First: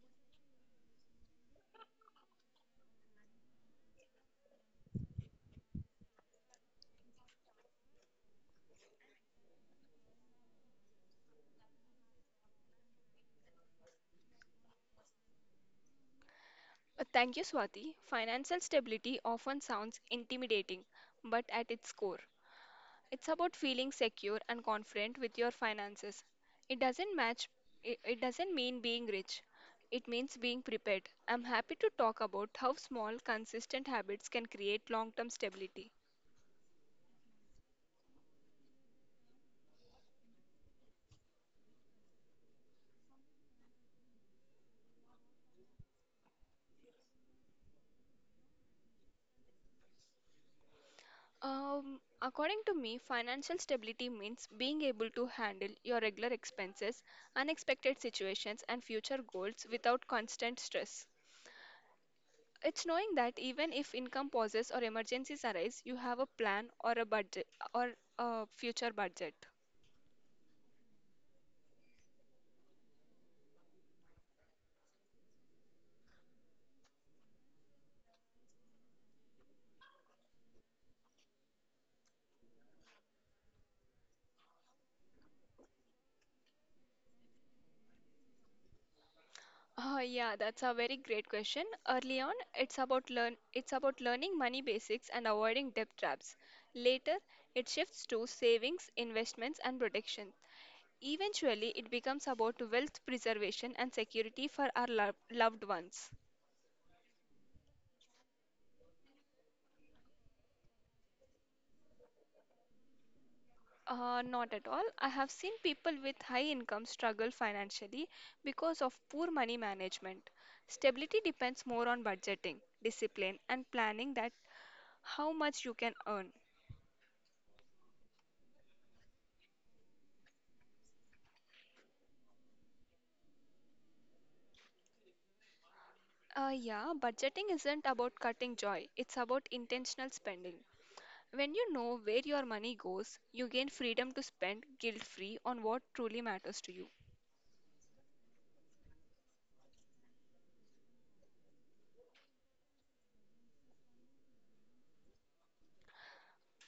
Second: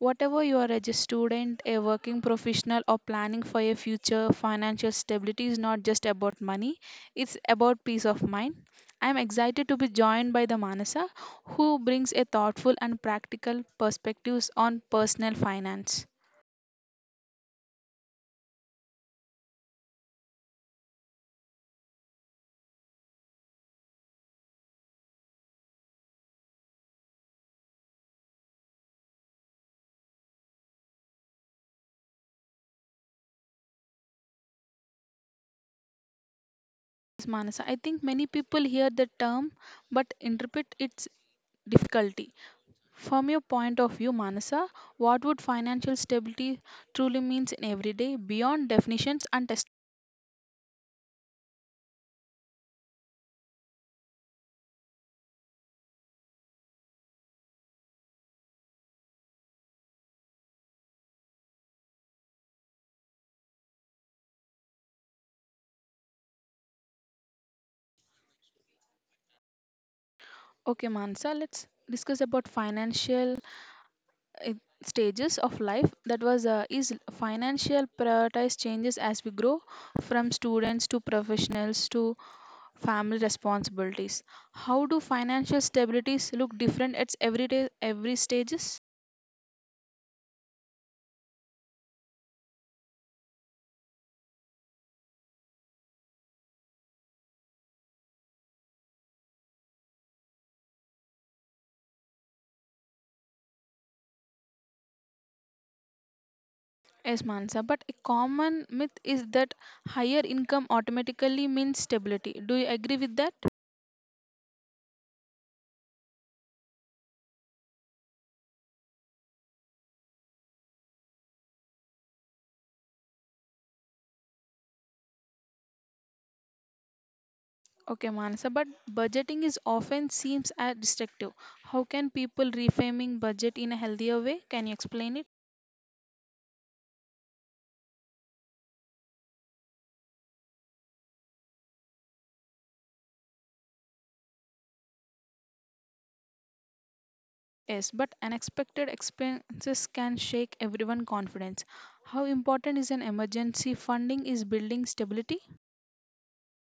Whatever you are as a student, a working professional or planning for a future, financial stability is not just about money, it's about peace of mind. I am excited to be joined by the Manasa who brings a thoughtful and practical perspectives on personal finance. Thank you, Swati. Financial stability often sounds intimidating, but at its core, it's about feeling secure and confident with your finances. It doesn't match it doesn't mean being rich. It means being prepared. I'm happy to talk about how small, consistent habits can create long-term stability. Is Manasa. I think many people hear the term but interpret its difficulty. From your point of view, Manasa, what would financial stability truly means in everyday beyond definitions and test? According to me, financial stability means being able to handle your regular expenses, unexpected situations, and future goals without constant stress. It's knowing that even if income pauses or emergencies arise, you have a plan or a budget or a future budget. Okay, Manasa, let's discuss about financial uh, stages of life. That was is financial prioritized changes as we grow from students to professionals to family responsibilities. How do financial stabilities look different at every day, every stages? Yeah, that's a very great question. Early on, it's about learning money basics and avoiding debt traps. Later, it shifts to savings, investments, and protection. Eventually, it becomes about wealth preservation and security for our loved ones. Yes, Mansa, but a common myth is that higher income automatically means stability. Do you agree with that? Not at all. I have seen people with high income struggle financially because of poor money management. Stability depends more on budgeting, discipline, and planning that how much you can earn. Okay, Mansa, but budgeting is often seems as destructive. How can people reframing budget in a healthier way? Can you explain it? Yeah, budgeting isn't about cutting joy, it's about intentional spending. When you know where your money goes, you gain freedom to spend guilt free on what truly matters to you. Yes, but unexpected expenses can shake everyone confidence. How important is an emergency funding is building stability?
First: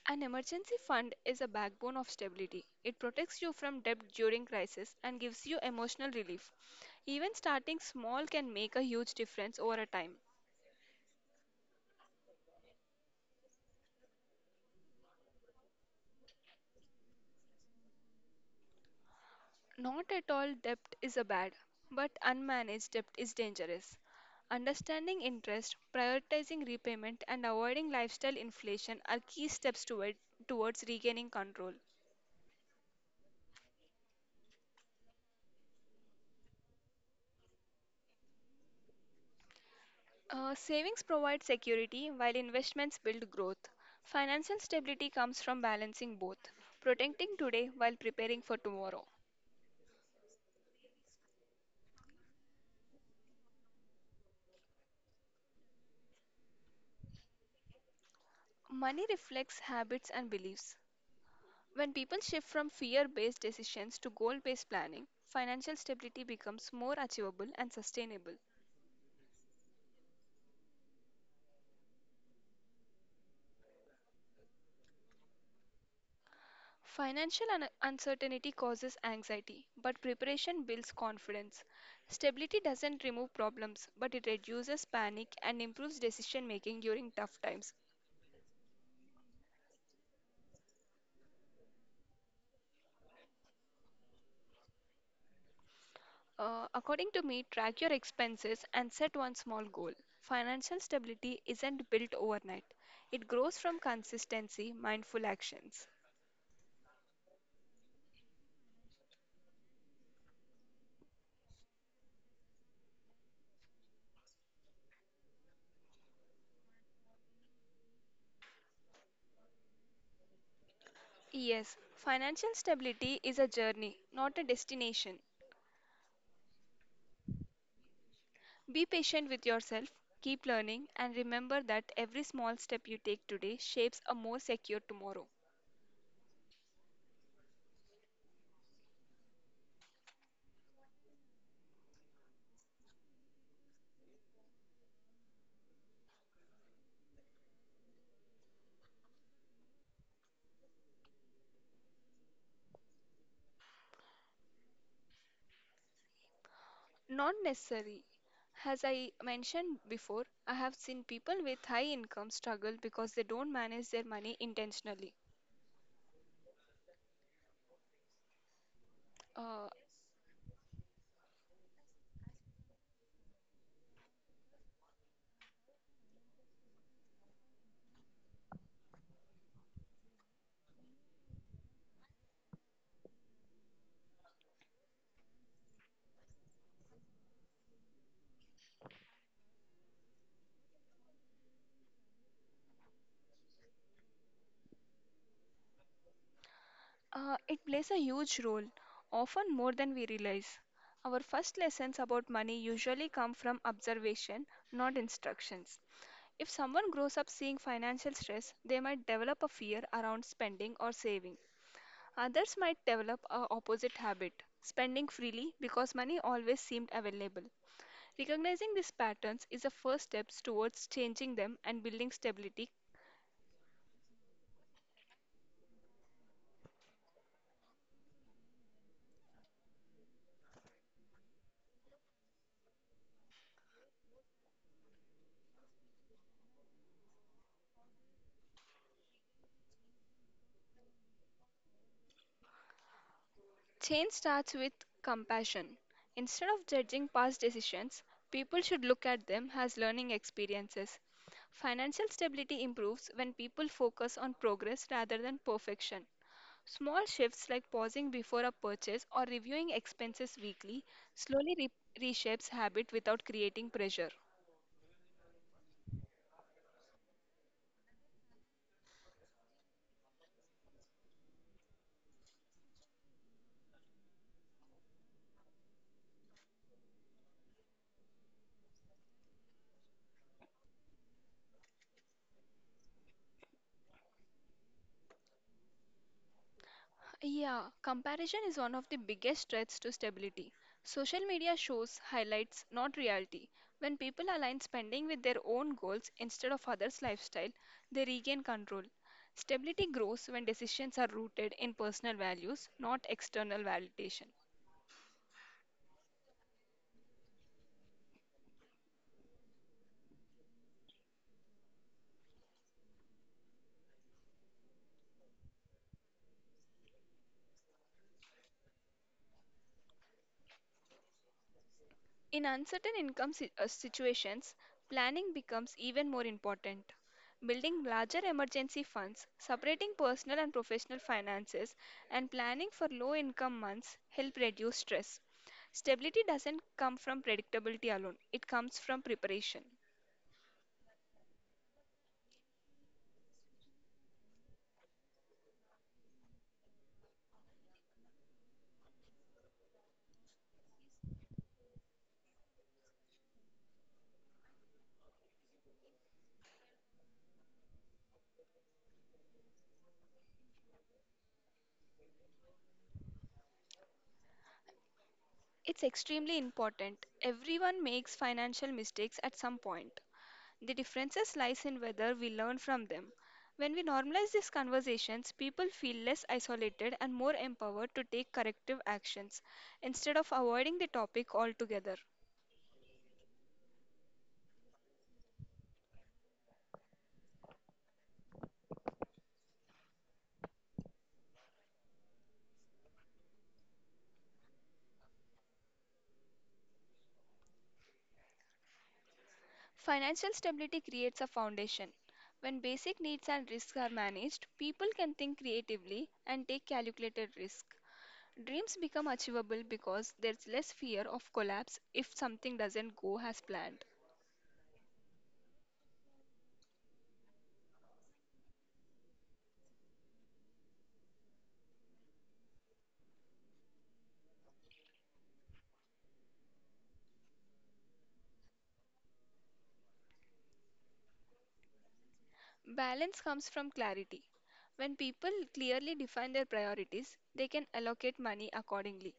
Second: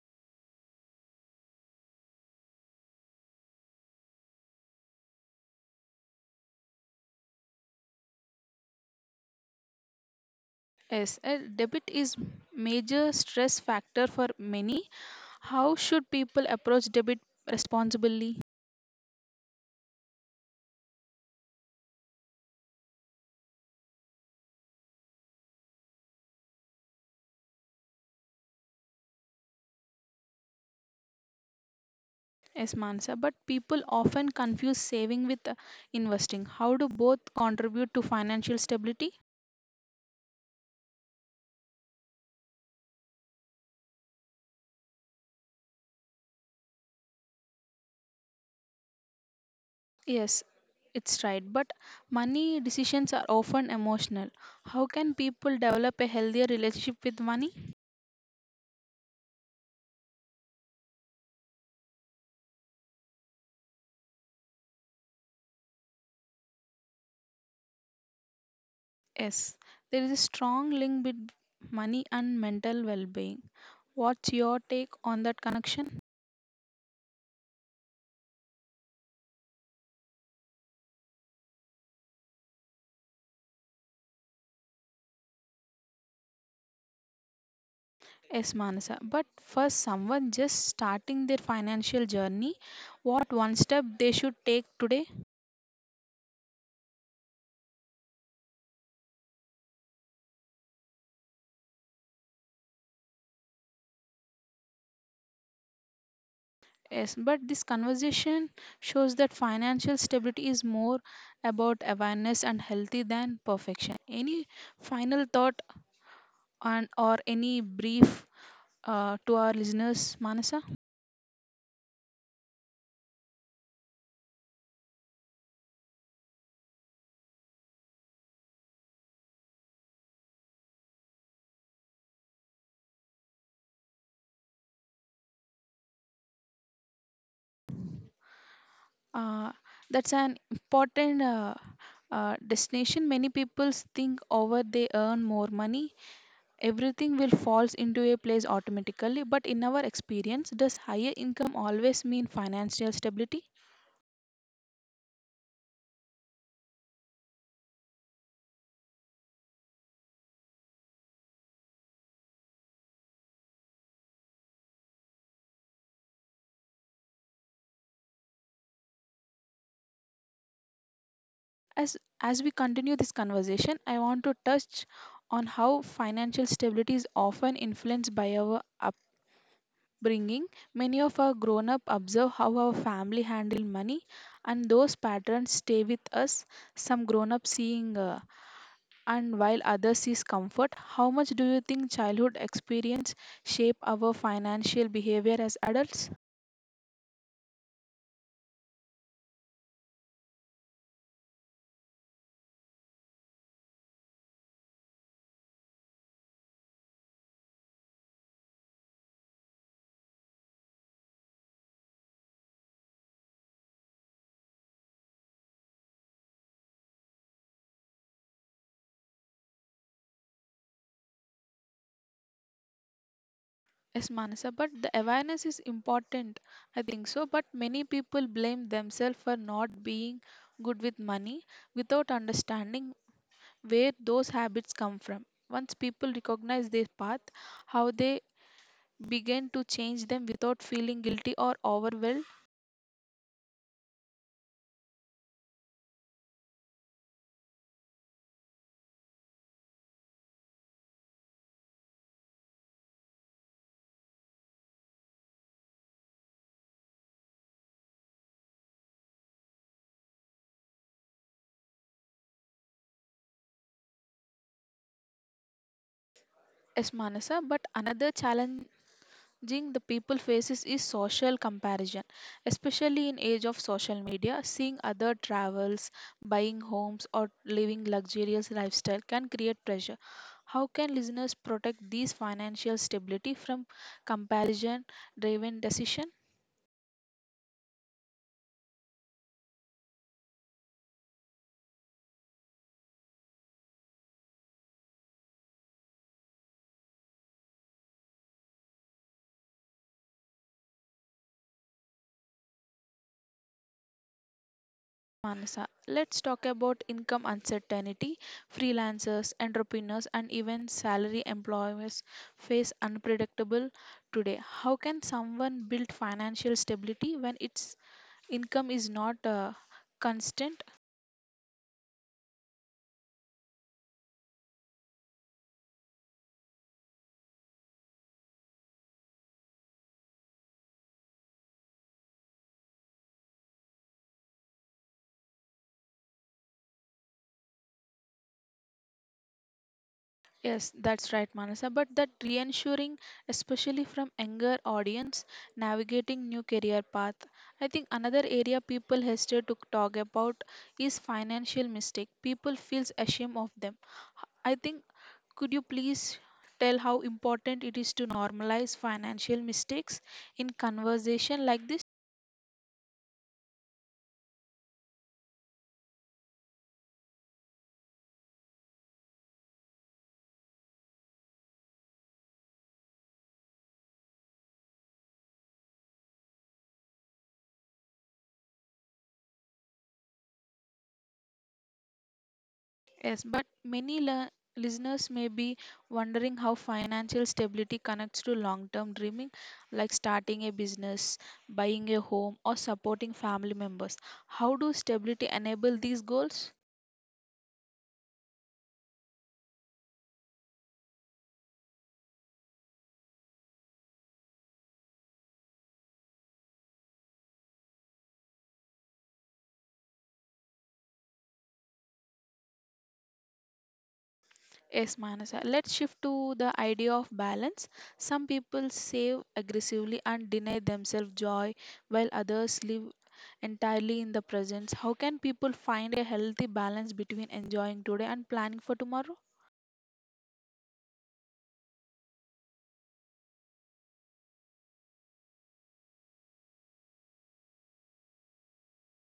An emergency fund is a backbone of stability. It protects you from debt during crisis and gives you emotional relief. Even starting small can make a huge difference over a time. Yes, a debit is major stress factor for many. How should people approach debit responsibly? Not at all debt is a bad, but unmanaged debt is dangerous. Understanding interest, prioritizing repayment, and avoiding lifestyle inflation are key steps towards regaining control. Yes, Mansa, but people often confuse saving with investing. How do both contribute to financial stability? Savings provide security while investments build growth. Financial stability comes from balancing both, protecting today while preparing for tomorrow. Yes, it's right, but money decisions are often emotional. How can people develop a healthier relationship with money? Money reflects habits and beliefs. When people shift from fear based decisions to goal based planning, financial stability becomes more achievable and sustainable. Yes, there is a strong link between money and mental well being. What's your take on that connection? Uncertainty causes anxiety, but preparation builds confidence. Stability doesn't remove problems, but it reduces panic and improves decision making during tough times. Yes, Manasa. But for someone just starting their financial journey, what one step they should take today? According to me, track your expenses and set one small goal. Financial stability isn't built overnight, it grows from consistency, mindful actions. Yes, but this conversation shows that financial stability is more about awareness and healthy than perfection. Any final thought on or any brief to our listeners, Manasa? Yes, financial stability is a journey, not a destination. Be patient with yourself, keep learning, and remember that every small step you take today shapes a more secure tomorrow. Uh, that's an important destination. Many people think over they earn more money, everything will falls into a place automatically. But in our experience, does higher income always mean financial stability? Not necessary. As I mentioned before, I have seen people with high income struggle because they don't manage their money intentionally. Uh, As as we continue this conversation, I want to touch on how financial stability is often influenced by our upbringing. Many of our grown up observe how our family handle money, and those patterns stay with us. Some grown up seeing, and while others sees comfort. How much do you think childhood experience shape our financial behavior as adults? It plays a huge role, often more than we realize. Our first lessons about money usually come from observation, not instructions. If someone grows up seeing financial stress, they might develop a fear around spending or saving. Others might develop a opposite habit, spending freely because money always seemed available. Recognizing these patterns is a first step towards changing them and building stability. Yes, Manasa, but the awareness is important. I think so. But many people blame themselves for not being good with money without understanding where those habits come from. Once people recognize their path, how they begin to change them without feeling guilty or overwhelmed. Change starts with compassion. Instead of judging past decisions, people should look at them as learning experiences. Financial stability improves when people focus on progress rather than perfection. Small shifts like pausing before a purchase or reviewing expenses weekly slowly reshapes habit without creating pressure. Yes, Manasa, but another challenge thing the people faces is social comparison, especially in age of social media. Seeing other travels, buying homes or living luxurious lifestyle can create pressure. How can listeners protect these financial stability from comparison driven decision? Yeah, comparison is one of the biggest threats to stability. Social media shows highlights, not reality. When people align spending with their own goals instead of others' lifestyle, they regain control. Stability grows when decisions are rooted in personal values, not external validation. Manasa, let's talk about income uncertainty. Freelancers, entrepreneurs and even salary employers face unpredictable today. How can someone build financial stability when it's income is not constant? In uncertain income situations, planning becomes even more important. Building larger emergency funds, separating personal and professional finances, and planning for low income months help reduce stress. Stability doesn't come from predictability alone, it comes from preparation. Yes, that's right, Manasa, but that reassuring, especially from younger audience navigating new career path. I think another area people hesitate to talk about is financial mistake. People feels ashamed of them, I think. Could you please tell how important it is to normalize financial mistakes in conversation like this? It's extremely important. Everyone makes financial mistakes at some point. The differences lies in whether we learn from them. When we normalize these conversations, people feel less isolated and more empowered to take corrective actions instead of avoiding the topic altogether. Yes, but many listeners may be wondering how financial stability connects to long term dreaming, like starting a business, buying a home, or supporting family members. How do stability enable these goals? Financial stability creates a foundation. When basic needs and risks are managed, people can think creatively and take calculated risk. Dreams become achievable because there's less fear of collapse if something doesn't go as planned. Yes, Manasa. Let's shift to the idea of balance. Some people save aggressively and deny themselves joy, while others live entirely in the present. How can people find a healthy balance between enjoying today and planning for tomorrow? Balance comes from clarity. When people clearly define their priorities, they can allocate money accordingly.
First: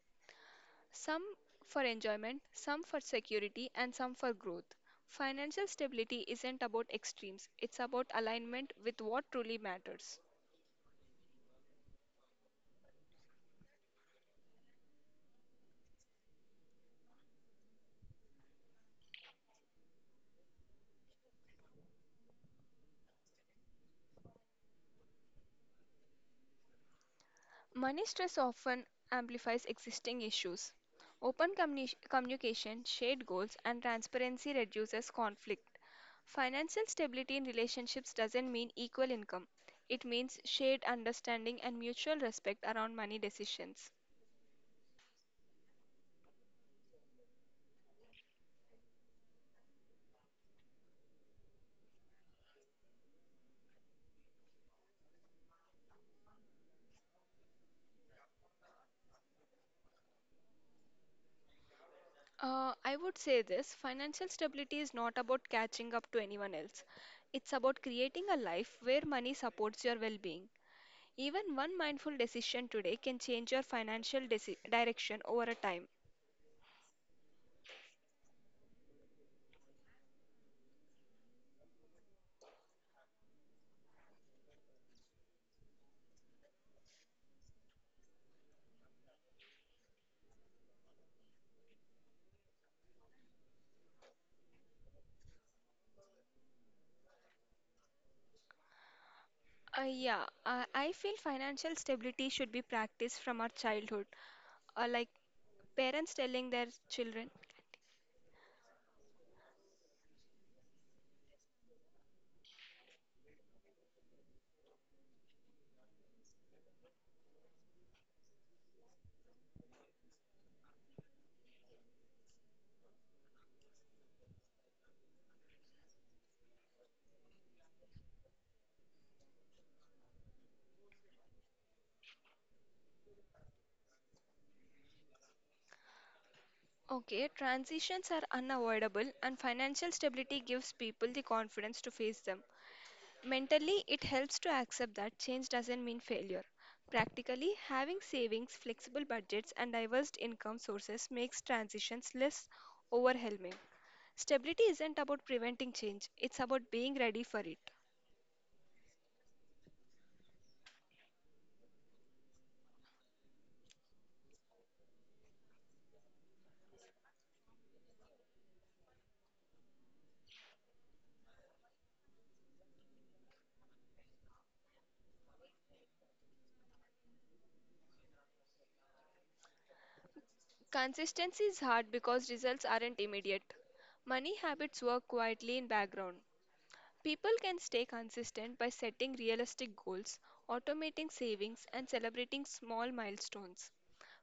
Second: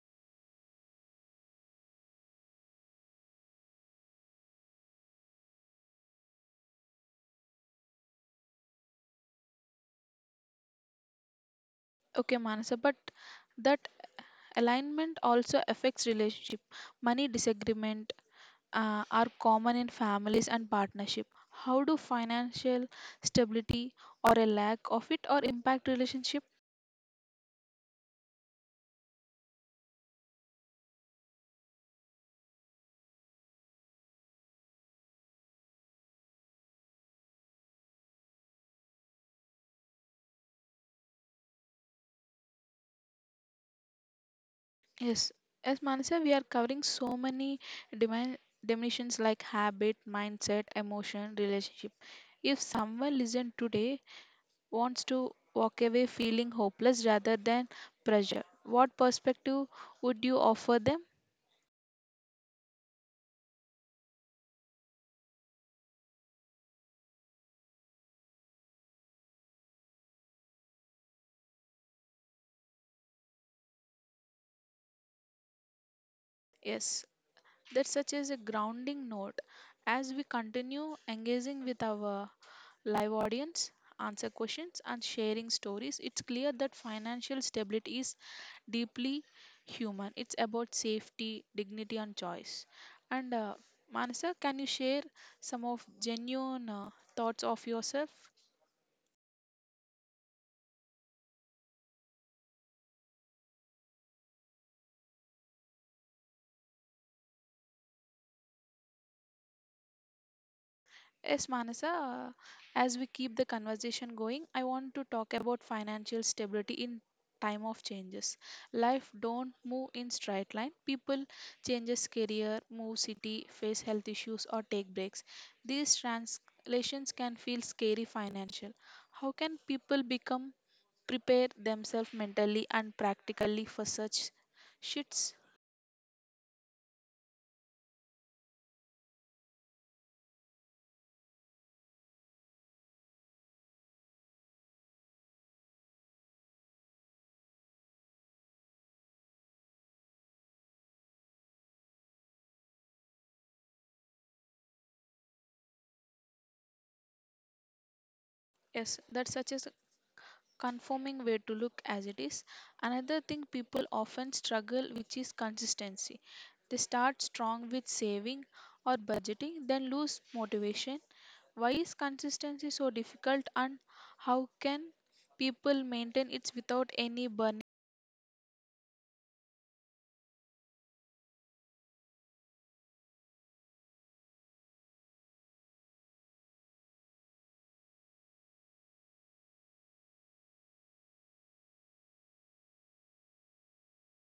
Some for enjoyment, some for security, and some for growth. Financial stability isn't about extremes, it's about alignment with what truly matters. Okay, Manasa, but that alignment also affects relationship. Money disagreement are common in families and partnership. How do financial stability or a lack of it or impact relationship? Money stress often amplifies existing issues. Open communication, shared goals, and transparency reduces conflict. Financial stability in relationships doesn't mean equal income. It means shared understanding and mutual respect around money decisions. Yes, as Manasa, we are covering so many dimen- dimensions like habit, mindset, emotion, relationship. If someone listened today wants to walk away feeling hopeless rather than pressure, what perspective would you offer them? I would say this financial stability is not about catching up to anyone else. It's about creating a life where money supports your well being. Even one mindful decision today can change your financial direction over a time. Yes, that such is a grounding note. As we continue engaging with our live audience, answer questions and sharing stories, it's clear that financial stability is deeply human. It's about safety, dignity and choice. And Manasa, can you share some of genuine thoughts of yourself? Yeah, I feel financial stability should be practiced from our childhood. Like parents telling their children. Yes, Manasa, as we keep the conversation going, I want to talk about financial stability in time of changes. Life don't move in straight line. People changes career, move city, face health issues or take breaks. These translations can feel scary financial. How can people become prepare themselves mentally and practically for such shifts? Okay, transitions are unavoidable, and financial stability gives people the confidence to face them. Mentally, it helps to accept that change doesn't mean failure. Practically, having savings, flexible budgets, and diverse income sources makes transitions less overwhelming. Stability isn't about preventing change, it's about being ready for it. Yes, that's such a conforming way to look as it is. Another thing people often struggle which is consistency. They start strong with saving or budgeting, then lose motivation. Why is consistency so difficult and how can people maintain it without any burning? Consistency is hard because results aren't immediate. Money habits work quietly in background. People can stay consistent by setting realistic goals, automating savings, and celebrating small milestones.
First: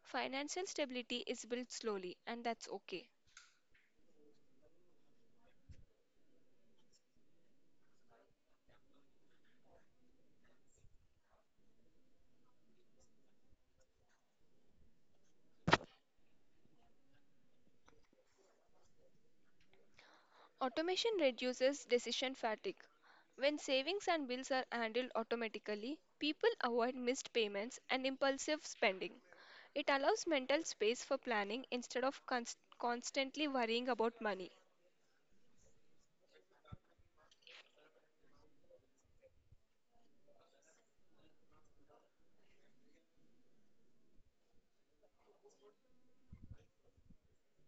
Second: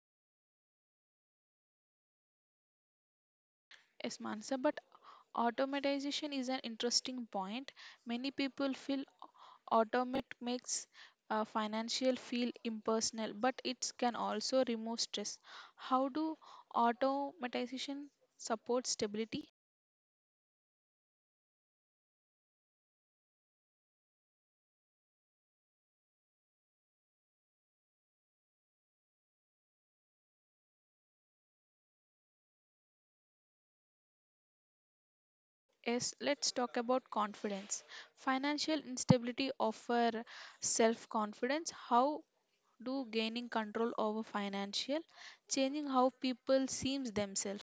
Financial stability is built slowly, and that's okay. Yes, Mansa, but automatization is an interesting point. Many people feel Automate makes financial feel impersonal, but it can also remove stress. How do automatization support stability? Automation reduces decision fatigue. When savings and bills are handled automatically, people avoid missed payments and impulsive spending. It allows mental space for planning instead of constantly worrying about money. Yes, let's talk about confidence. Financial instability offer self-confidence. How do gaining control over financial changing how people seems themselves?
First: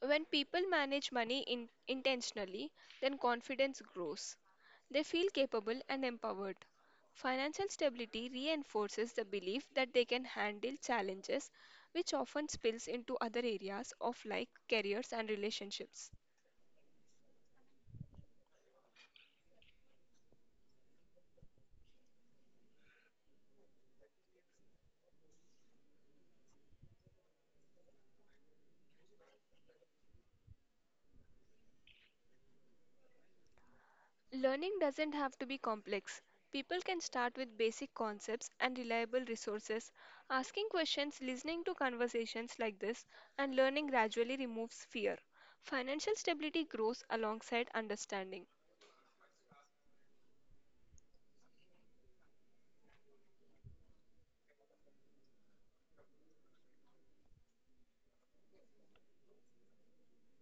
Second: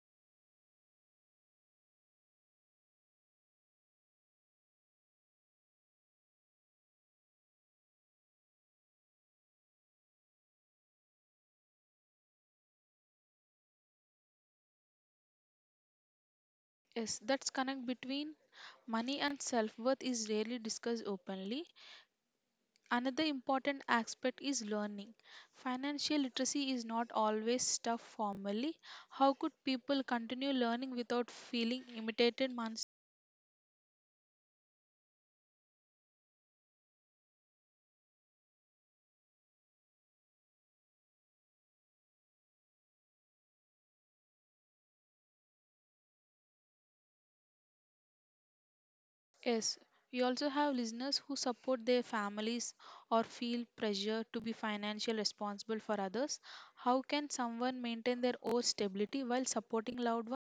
When people manage money in intentionally, then confidence grows. They feel capable and empowered. Financial stability reinforces the belief that they can handle challenges, which often spills into other areas of life, careers, and relationships. Yes, that's connect between money and self-worth is rarely discussed openly. Another important aspect is learning. Financial literacy is not always stuff formally. How could people continue learning without feeling imitated months? Learning doesn't have to be complex. People can start with basic concepts and reliable resources. Asking questions, listening to conversations like this, and learning gradually removes fear. Financial stability grows alongside understanding. Yes, we also have listeners who support their families or feel pressure to be financially responsible for others. How can someone maintain their own stability while supporting loved ones?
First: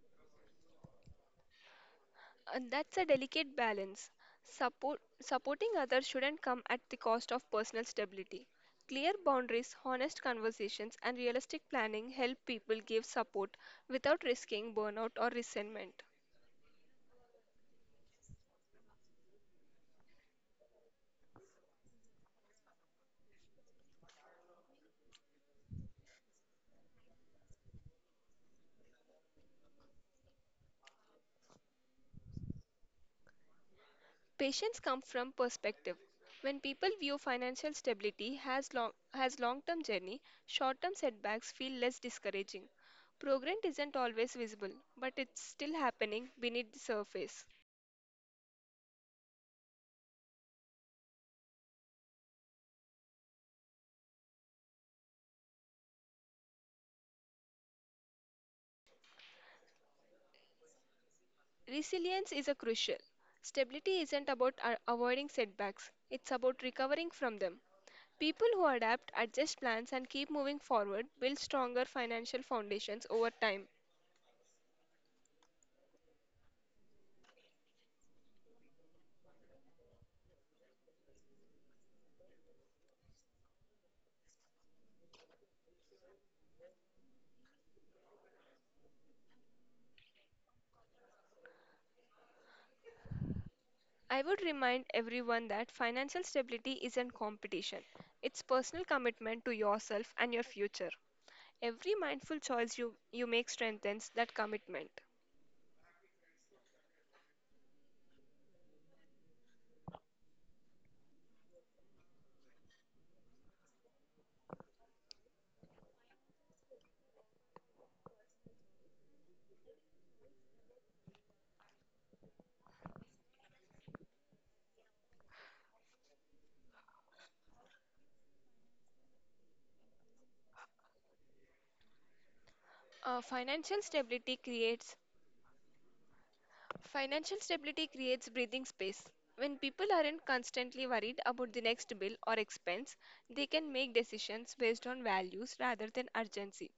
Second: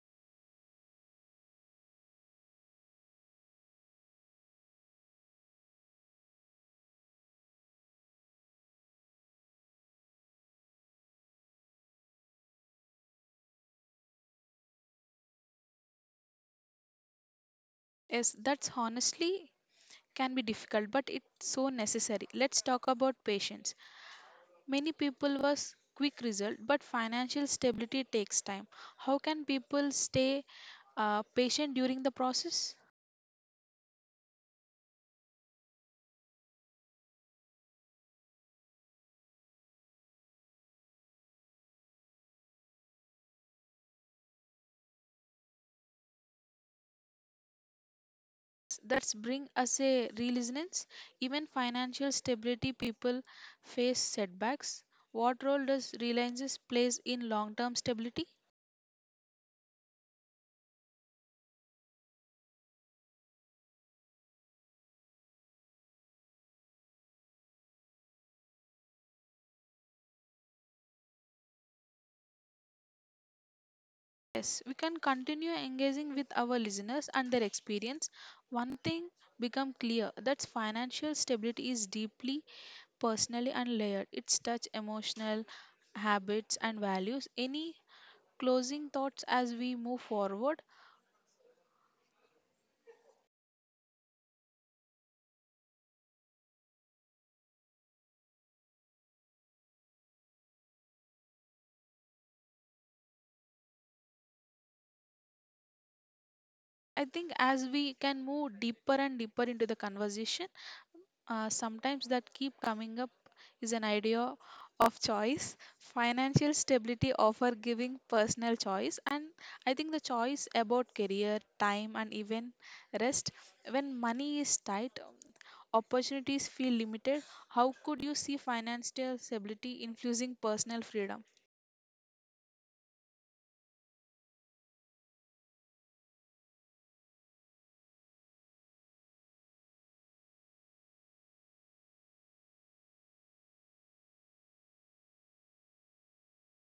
And that's a delicate balance. Supporting others shouldn't come at the cost of personal stability. Clear boundaries, honest conversations, and realistic planning help people give support without risking burnout or resentment. Yes, that's honestly can be difficult, but it's so necessary. Let's talk about patience. Many people was quick result, but financial stability takes time. How can people stay patient during the process? Patience comes from perspective. When people view financial stability as long-term journey, short-term setbacks feel less discouraging. Progress isn't always visible, but it's still happening beneath the surface. That's bring us a resilience. Even financial stability people face setbacks. What role does reliance plays in long-term stability? Resilience is a crucial. Stability isn't about avoiding setbacks, it's about recovering from them. People who adapt, adjust plans, and keep moving forward build stronger financial foundations over time. Yes, we can continue engaging with our listeners and their experience. One thing become clear that's financial stability is deeply personally and layered. It's touch emotional habits and values. Any closing thoughts as we move forward? I would remind everyone that financial stability isn't competition. It's personal commitment to yourself and your future. Every mindful choice you make strengthens that commitment. I think as we can move deeper and deeper into the conversation, sometimes that keep coming up is an idea of choice. Financial stability offer giving personal choice, and I think the choice about career, time, and even rest. When money is tight, opportunities feel limited, how could you see financial stability influencing personal freedom? Uh, financial stability creates financial stability creates breathing space. When people aren't constantly worried about the next bill or expense, they can make decisions based on values rather than urgency.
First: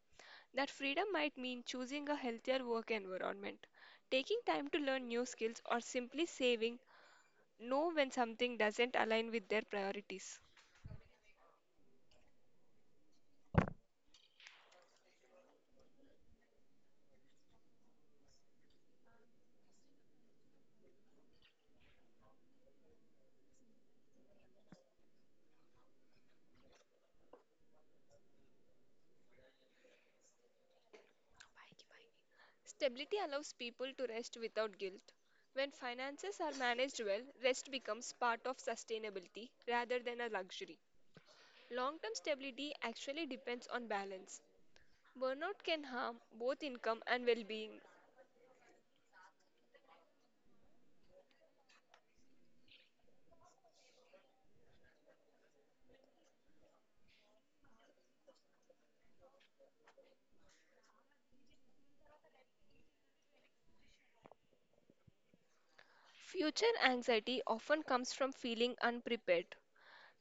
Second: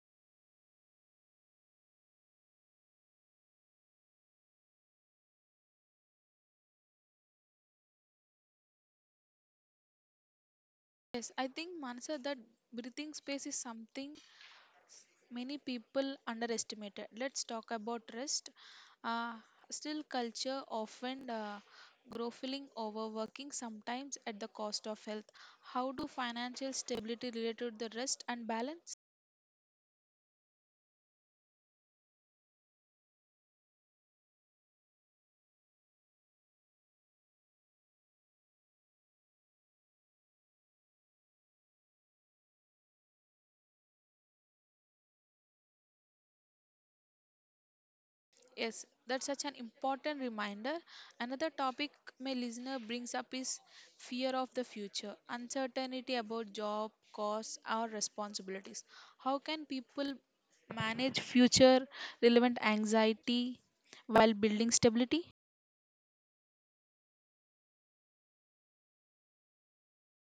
That freedom might mean choosing a healthier work environment, taking time to learn new skills, or simply saving know when something doesn't align with their priorities. Yes, I think Manasa that breathing space is something many people underestimate. Let's talk about rest. Uh, Still, culture often groveling overworking sometimes at the cost of health. How do financial stability relate to the rest and balance? Stability allows people to rest without guilt. When finances are managed well, rest becomes part of sustainability rather than a luxury. Long term stability actually depends on balance. Burnout can harm both income and well being. Yes, that's such an important reminder. Another topic my listener brings up is fear of the future, uncertainty about job, costs, or responsibilities. How can people manage future relevant anxiety while building stability? Future anxiety often comes from feeling unprepared.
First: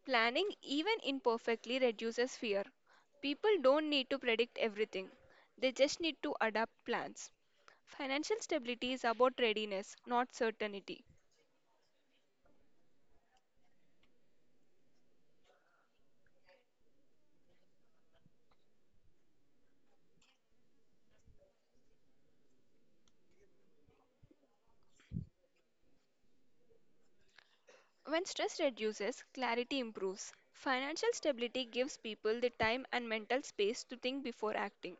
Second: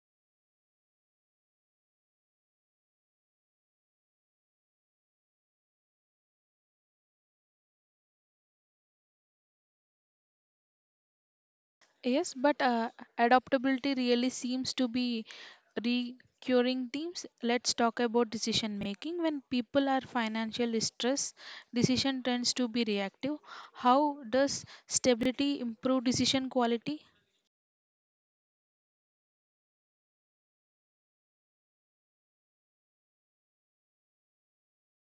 Planning, even imperfectly, reduces fear. People don't need to predict everything, they just need to adapt plans. Financial stability is about readiness, not certainty. Yes, but adaptability really seems to be recurring themes. Let's talk about decision making. When people are financially stressed, decision tends to be reactive. How does stability improve decision quality? When stress reduces, clarity improves. Financial stability gives people the time and mental space to think before acting.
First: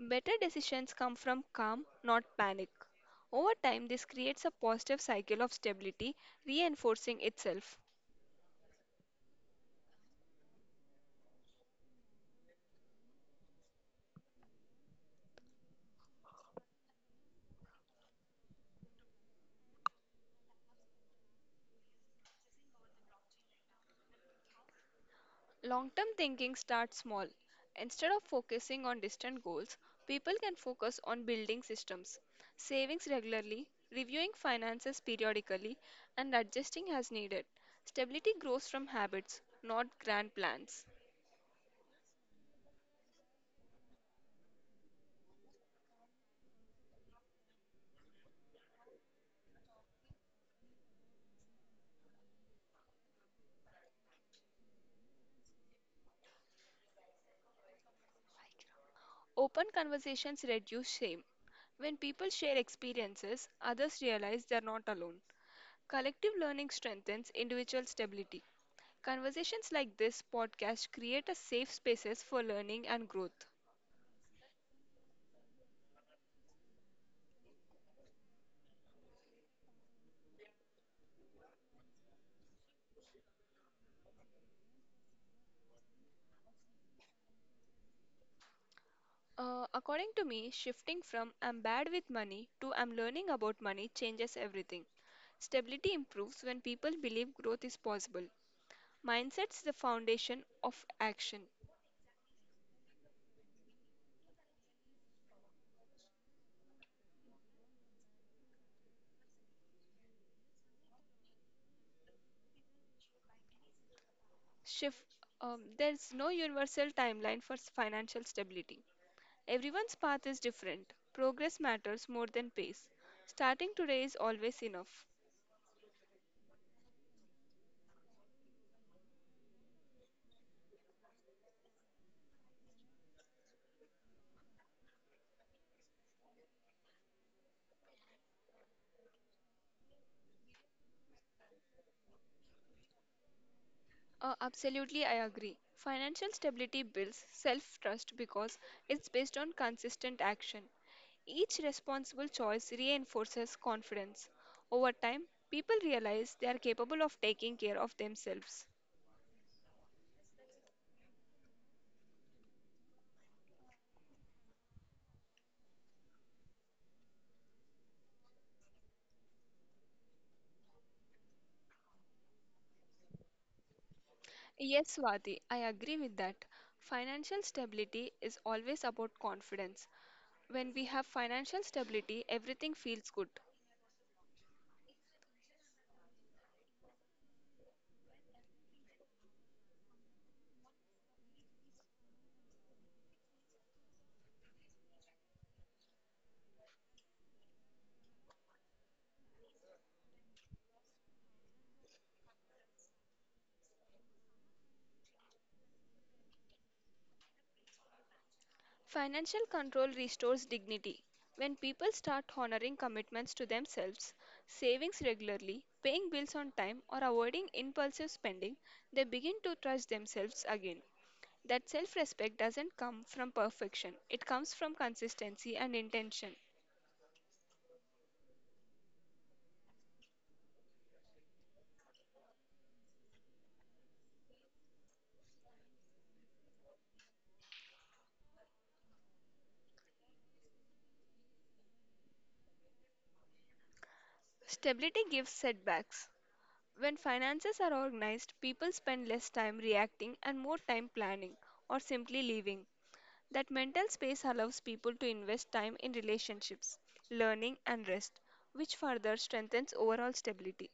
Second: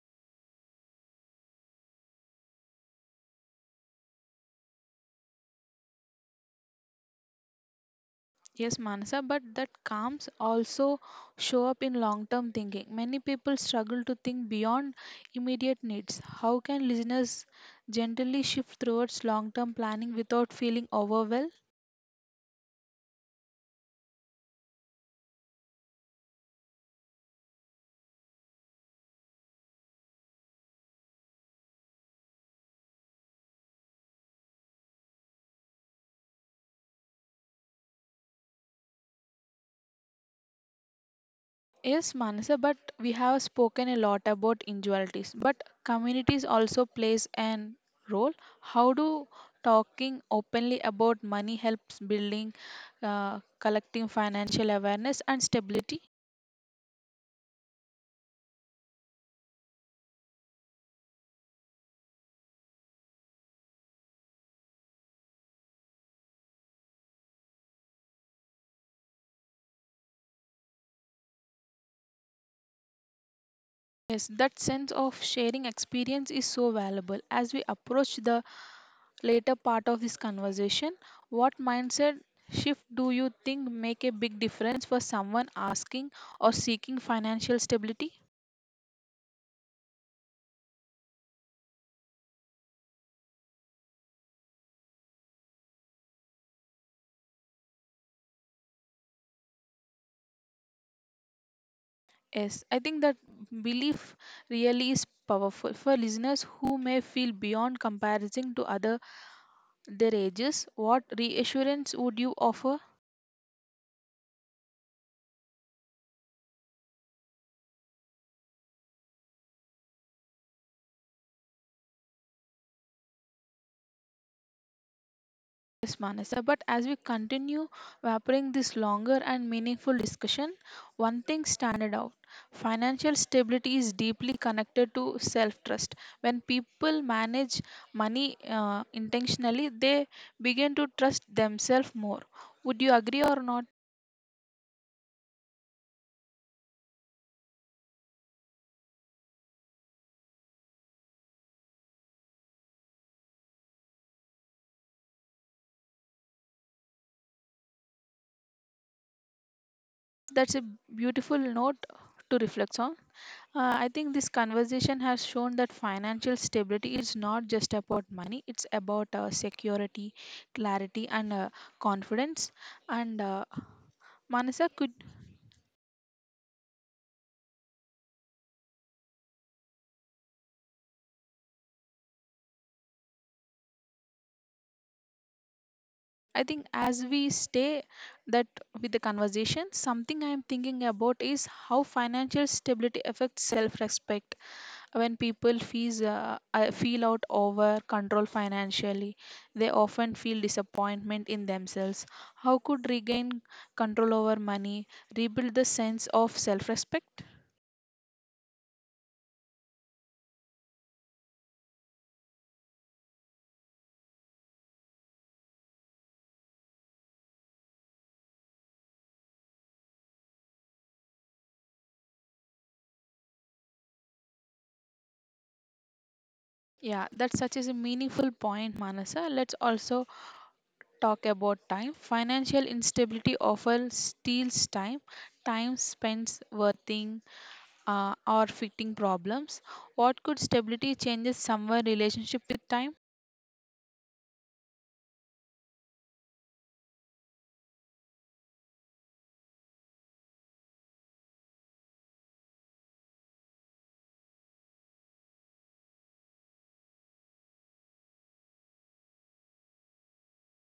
Better decisions come from calm, not panic. Over time, this creates a positive cycle of stability, reinforcing itself. Yes, Manasa, but that calms also show up in long term thinking. Many people struggle to think beyond immediate needs. How can listeners generally shift towards long term planning without feeling overwhelmed? Long term thinking starts small. Instead of focusing on distant goals, people can focus on building systems, savings regularly, reviewing finances periodically, and adjusting as needed. Stability grows from habits, not grand plans. Yes, Manasa, but we have spoken a lot about individualities, but communities also plays an role. How do talking openly about money helps building, collecting financial awareness and stability? Open conversations reduce shame. When people share experiences, others realize they are not alone. Collective learning strengthens individual stability. Conversations like this podcast create a safe spaces for learning and growth. Yes, that sense of sharing experience is so valuable. As we approach the later part of this conversation, what mindset shift do you think make a big difference for someone asking or seeking financial stability? According to me, shifting from I'm bad with money to I'm learning about money changes everything. Stability improves when people believe growth is possible. Mindset's the foundation of action. Yes, I think that belief really is powerful for listeners who may feel beyond comparison to other their ages. What reassurance would you offer? Shift. There's no universal timeline for financial stability. Everyone's path is different. Progress matters more than pace. Starting today is always enough. Yes, Manasa. But as we continue wrapping this longer and meaningful discussion, one thing stands out. Financial stability is deeply connected to self trust. When people manage money intentionally, they begin to trust themselves more. Would you agree or not? Absolutely, I agree. Financial stability builds self trust because it's based on consistent action. Each responsible choice reinforces confidence. Over time, people realize they are capable of taking care of themselves. That's a beautiful note to reflect on. I think this conversation has shown that financial stability is not just about money, it's about security, clarity, and confidence. And Manasa, could Yes, Swati, I agree with that. Financial stability is always about confidence. When we have financial stability, everything feels good. I think as we stay that with the conversation, something I'm thinking about is how financial stability affects self respect. When people fees, feel out over control financially, they often feel disappointment in themselves. How could regain control over money, rebuild the sense of self respect? Financial control restores dignity. When people start honoring commitments to themselves, savings regularly, paying bills on time, or avoiding impulsive spending, they begin to trust themselves again. That self respect doesn't come from perfection, it comes from consistency and intention. Yeah, that's such is a meaningful point, Manasa. Let's also talk about time. Financial instability often steals time, time spent worrying or fitting problems. What could stability changes someone relationship with time? Stability gives setbacks. When finances are organized, people spend less time reacting and more time planning or simply living. That mental space allows people to invest time in relationships, learning, and rest, which further strengthens overall stability.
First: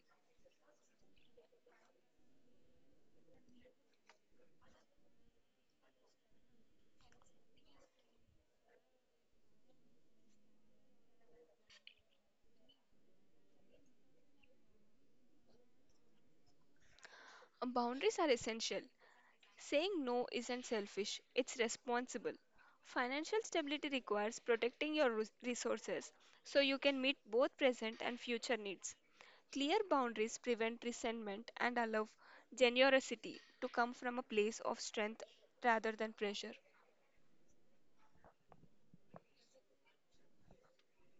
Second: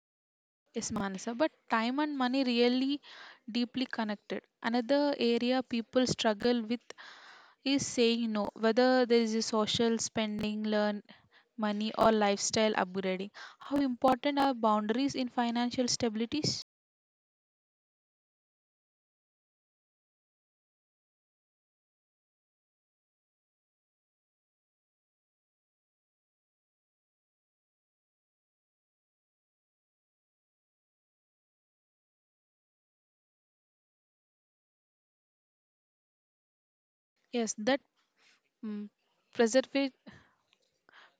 Yes, Manasa, but time and money really deeply connected. Another area people struggle with is saying no, whether there is a social spending, learn money, or lifestyle upgrading. How important are boundaries in financial stabilities? Boundaries are essential. Saying no isn't selfish, it's responsible. Financial stability requires protecting your resources so you can meet both present and future needs. Clear boundaries prevent resentment and allow generosity to come from a place of strength rather than pressure. Yes, that mm, preserve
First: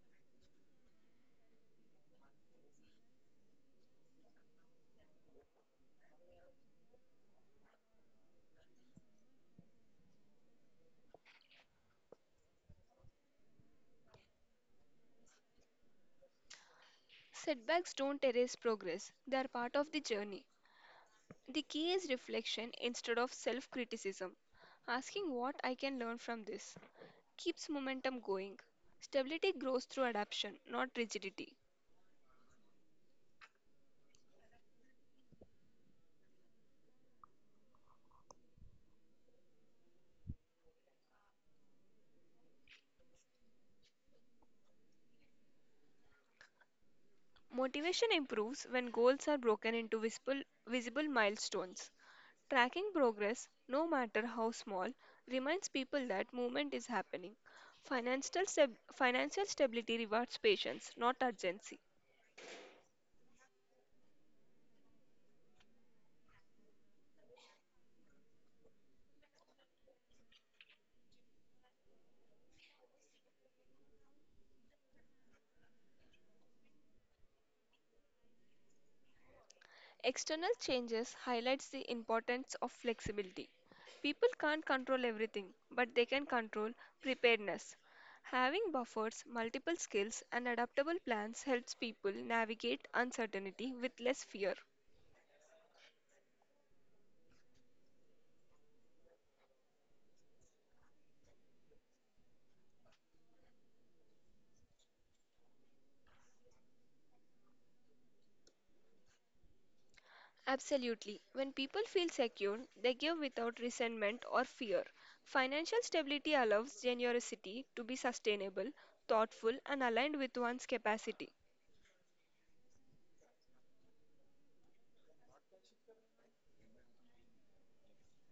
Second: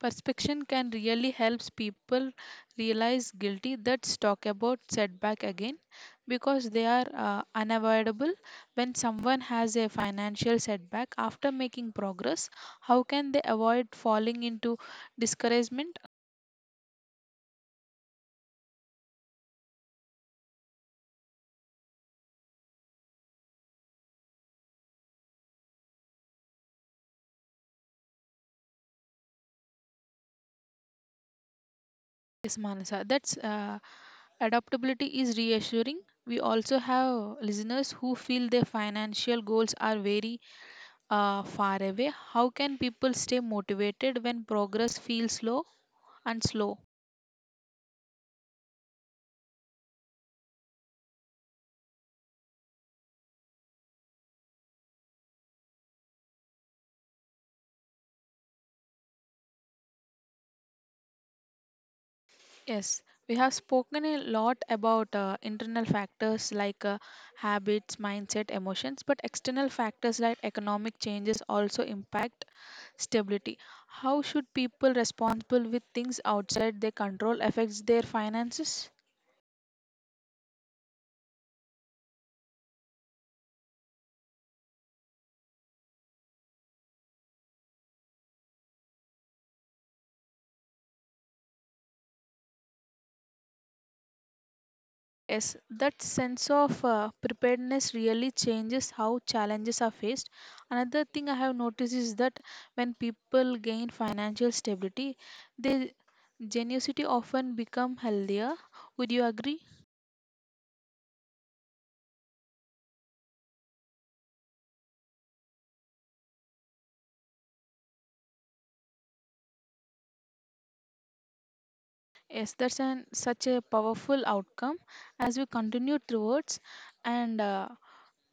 Perspection can really helps people realize guilty. Let's talk about setback again because they are unavoidable. When someone has a financial setback after making progress, how can they avoid falling into discouragement? Setbacks don't erase progress, they are part of the journey. The key is reflection instead of self criticism. Asking what I can learn from this keeps momentum going. Stability grows through adaptation, not rigidity. Yes, Manasa, that's adaptability is reassuring. We also have listeners who feel their financial goals are very far away. How can people stay motivated when progress feels slow and slow? Motivation improves when goals are broken into visible milestones. Tracking progress, no matter how small, reminds people that movement is happening. Financial stability rewards patience, not urgency. Yes, we have spoken a lot about internal factors like habits, mindset, emotions, but external factors like economic changes also impact stability. How should people responsible with things outside their control affects their finances? External changes highlights the importance of flexibility. People can't control everything, but they can control preparedness. Having buffers, multiple skills, and adaptable plans helps people navigate uncertainty with less fear. Yes, that sense of preparedness really changes how challenges are faced. Another thing I have noticed is that when people gain financial stability, their generosity often become healthier. Would you agree? Absolutely. When people feel secure, they give without resentment or fear. Financial stability allows generosity to be sustainable, thoughtful, and aligned with one's capacity. Yes, that's such a powerful outcome as we continue towards. And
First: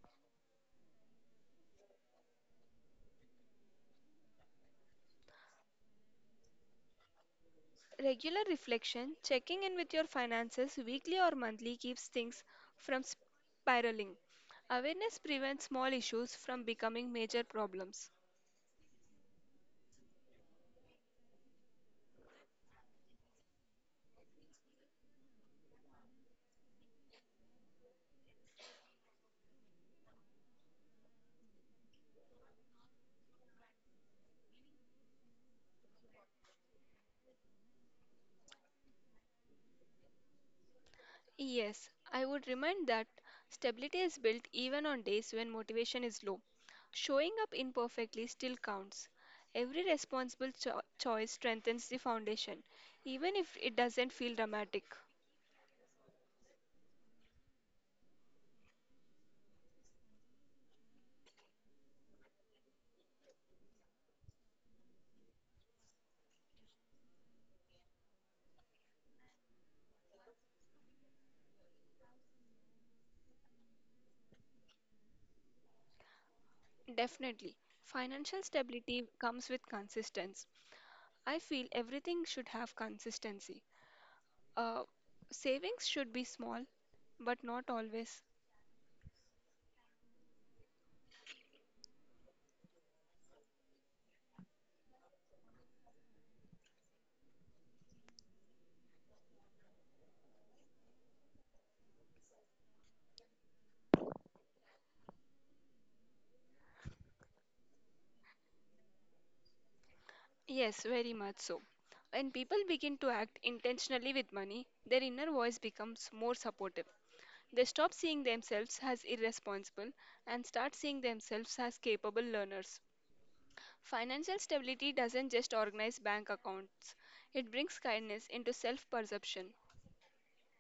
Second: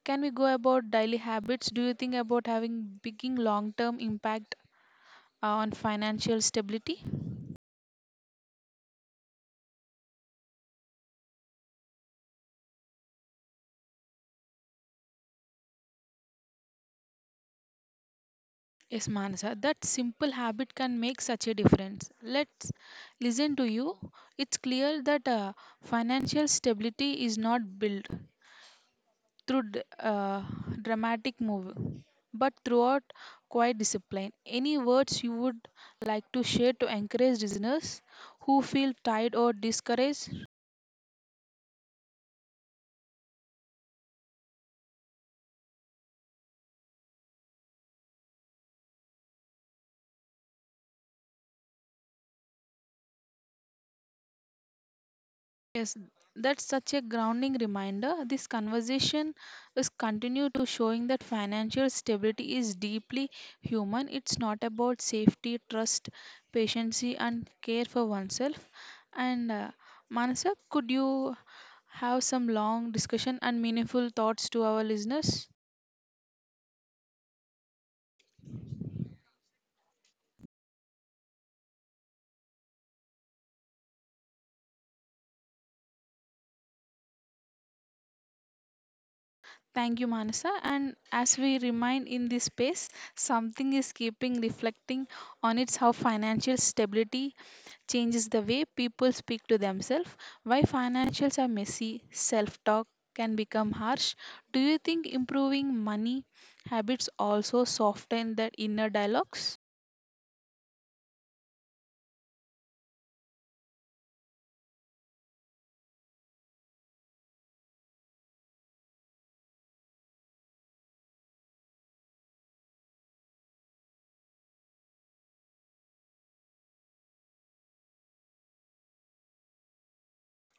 Can we go about daily habits? Do you think about having big long-term impact on financial stability? Regular reflection, checking in with your finances weekly or monthly keeps things from spiraling. Awareness prevents small issues from becoming major problems. Yes, Manasa, that simple habit can make such a difference. Let's listen to you. It's clear that financial stability is not built through dramatic move, but throughout quiet discipline. Any words you would like to share to encourage listeners who feel tired or discouraged? Yes, I would remind that stability is built even on days when motivation is low. Showing up imperfectly still counts. Every responsible choice strengthens the foundation, even if it doesn't feel dramatic. Yes, that's such a grounding reminder. This conversation is continue to showing that financial stability is deeply human. It's not about safety, trust, patience, and care for oneself. And Manasa, could you have some long discussion and meaningful thoughts to our listeners? Definitely. Financial stability comes with consistency. I feel everything should have consistency. Uh, Savings should be small, but not always. Thank you, Manasa. And as we remain in this space, something is keeping reflecting on its how financial stability changes the way people speak to themselves. Why financials are messy, self talk can become harsh. Do you think improving money habits also soften the inner dialogues? Yes, very much so. When people begin to act intentionally with money, their inner voice becomes more supportive. They stop seeing themselves as irresponsible and start seeing themselves as capable learners. Financial stability doesn't just organize bank accounts, it brings kindness into self perception.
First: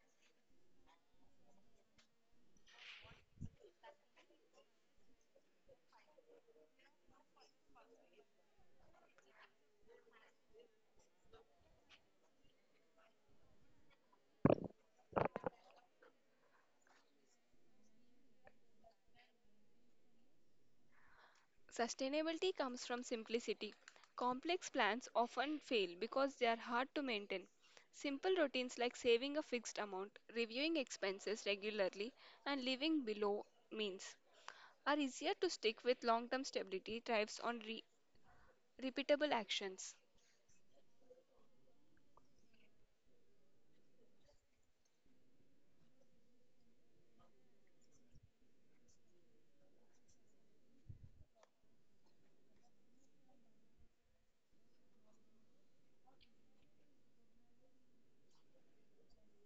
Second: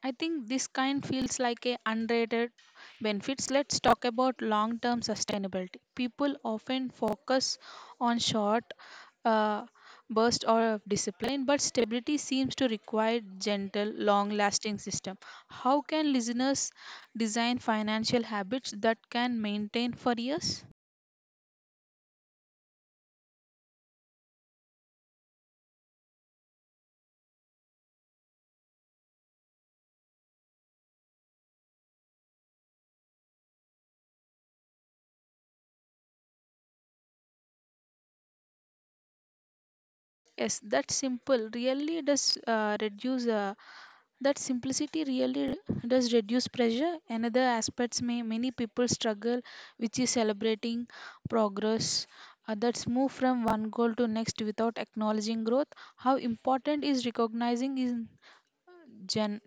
I think this kind feels like a unrated benefits. Let's talk about long-term sustainability. People often focus on short uh, burst or discipline, but stability seems to require gentle, long-lasting system. How can listeners design financial habits that can maintain for years? Sustainability comes from simplicity. Complex plans often fail because they are hard to maintain. Simple routines like saving a fixed amount, reviewing expenses regularly, and living below means are easier to stick with long-term stability thrives on repeatable actions. Yes, that's simple. Really does reduce that simplicity really does reduce pressure. Another aspects may many people struggle which is celebrating progress, that's move from one goal to next without acknowledging growth. How important is recognizing in gen-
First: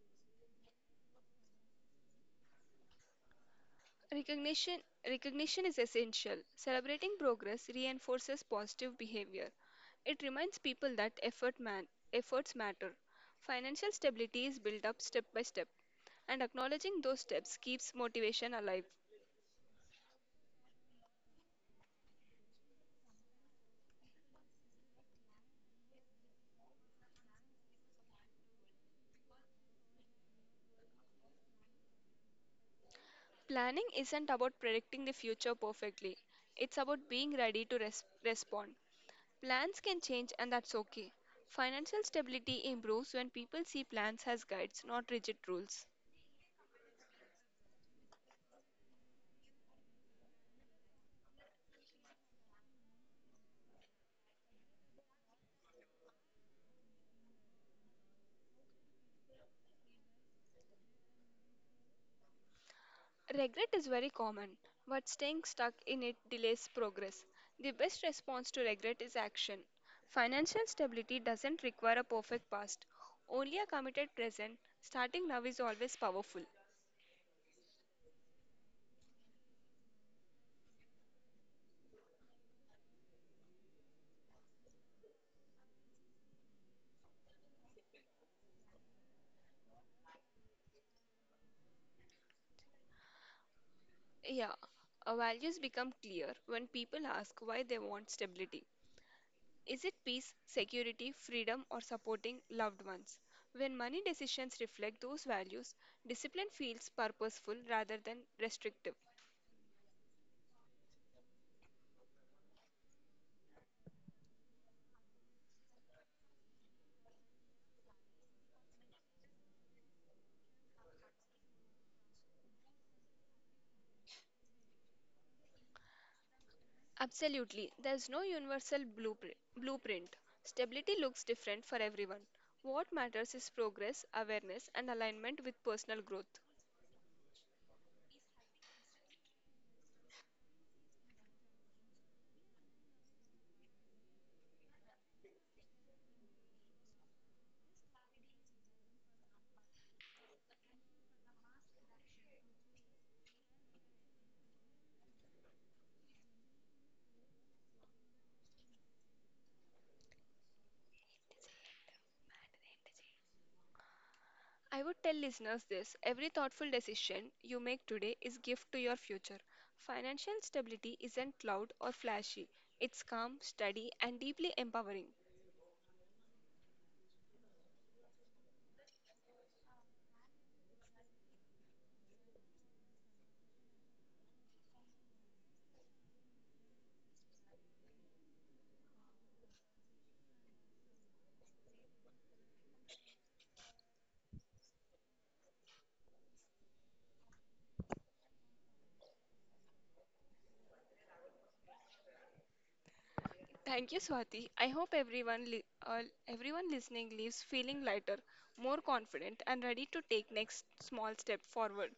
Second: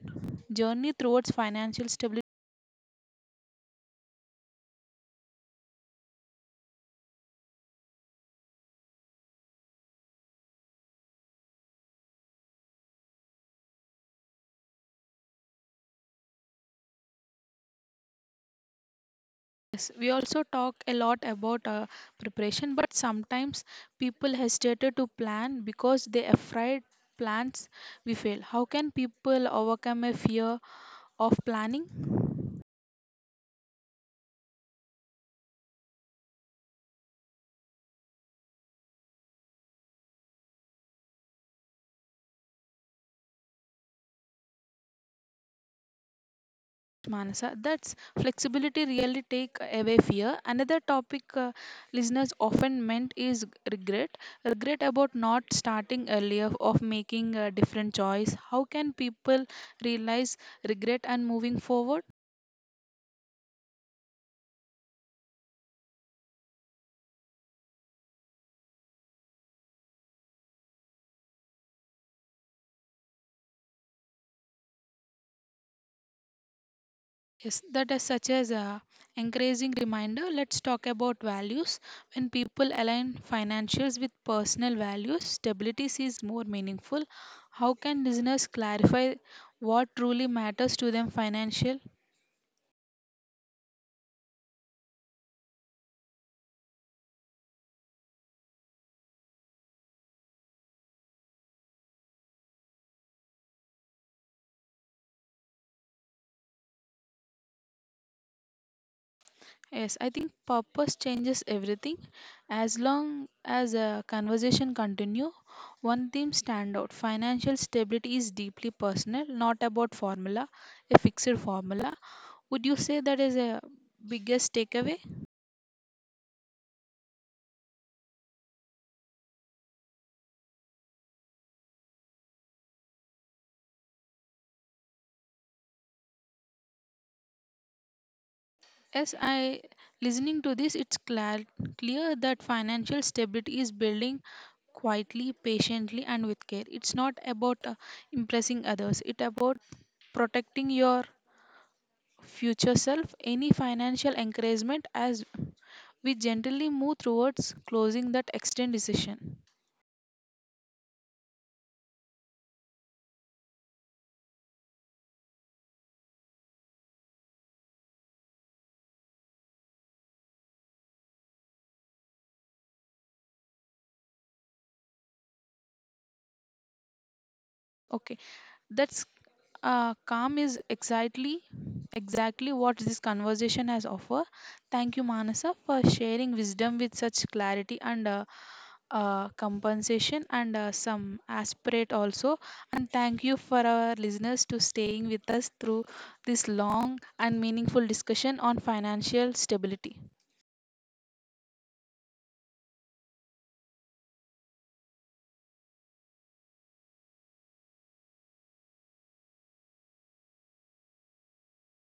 journey towards financial stability? Recognition Recognition is essential. Celebrating progress reinforces positive behavior. It reminds people that efforts matter. Financial stability is built up step by step, and acknowledging those steps keeps motivation alive. Yes, we also talk a lot about preparation, but sometimes people hesitate to plan because they afraid plans will fail. How can people overcome a fear of planning? Planning isn't about predicting the future perfectly, it's about being ready to respond. Plans can change, and that's okay. Financial stability improves when people see plans as guides, not rigid rules. Manasa, that's flexibility really take away fear. Another topic, listeners often meant is regret. Regret about not starting earlier, of making a different choice. How can people realize regret and moving forward? Regret is very common, but staying stuck in it delays progress. The best response to regret is action. Financial stability doesn't require a perfect past, only a committed present. Starting now is always powerful. Yes, that is such as a encouraging reminder. Let's talk about values. When people align financials with personal values, stability is more meaningful. How can listeners clarify what truly matters to them financial? Yeah, our values become clear when people ask why they want stability. Is it peace, security, freedom, or supporting loved ones? When money decisions reflect those values, discipline feels purposeful rather than restrictive. Yes, I think purpose changes everything. As long as a conversation continue, one theme stand out. Financial stability is deeply personal, not about formula, a fixed formula. Would you say that is a biggest takeaway? Absolutely, there's no universal blueprint. Stability looks different for everyone. What matters is progress, awareness, and alignment with personal growth. Yes, I listening to this, clear that financial stability is building quietly, patiently, and with care. It's not about impressing others. It's about protecting your future self. Any financial encouragement as we generally move towards closing that extend decision? I would tell listeners this every thoughtful decision you make today is gift to your future. Financial stability isn't loud or flashy. It's calm, steady and deeply empowering. Okay, that's calm is exactly what this conversation has offered. Thank you, Manasa, for sharing wisdom with such clarity and compensation and some aspirate also. And thank you for our listeners to staying with us through this long and meaningful discussion on financial stability. Thank you, Swati. I hope everyone listening leaves feeling lighter, more confident and ready to take next small step forward.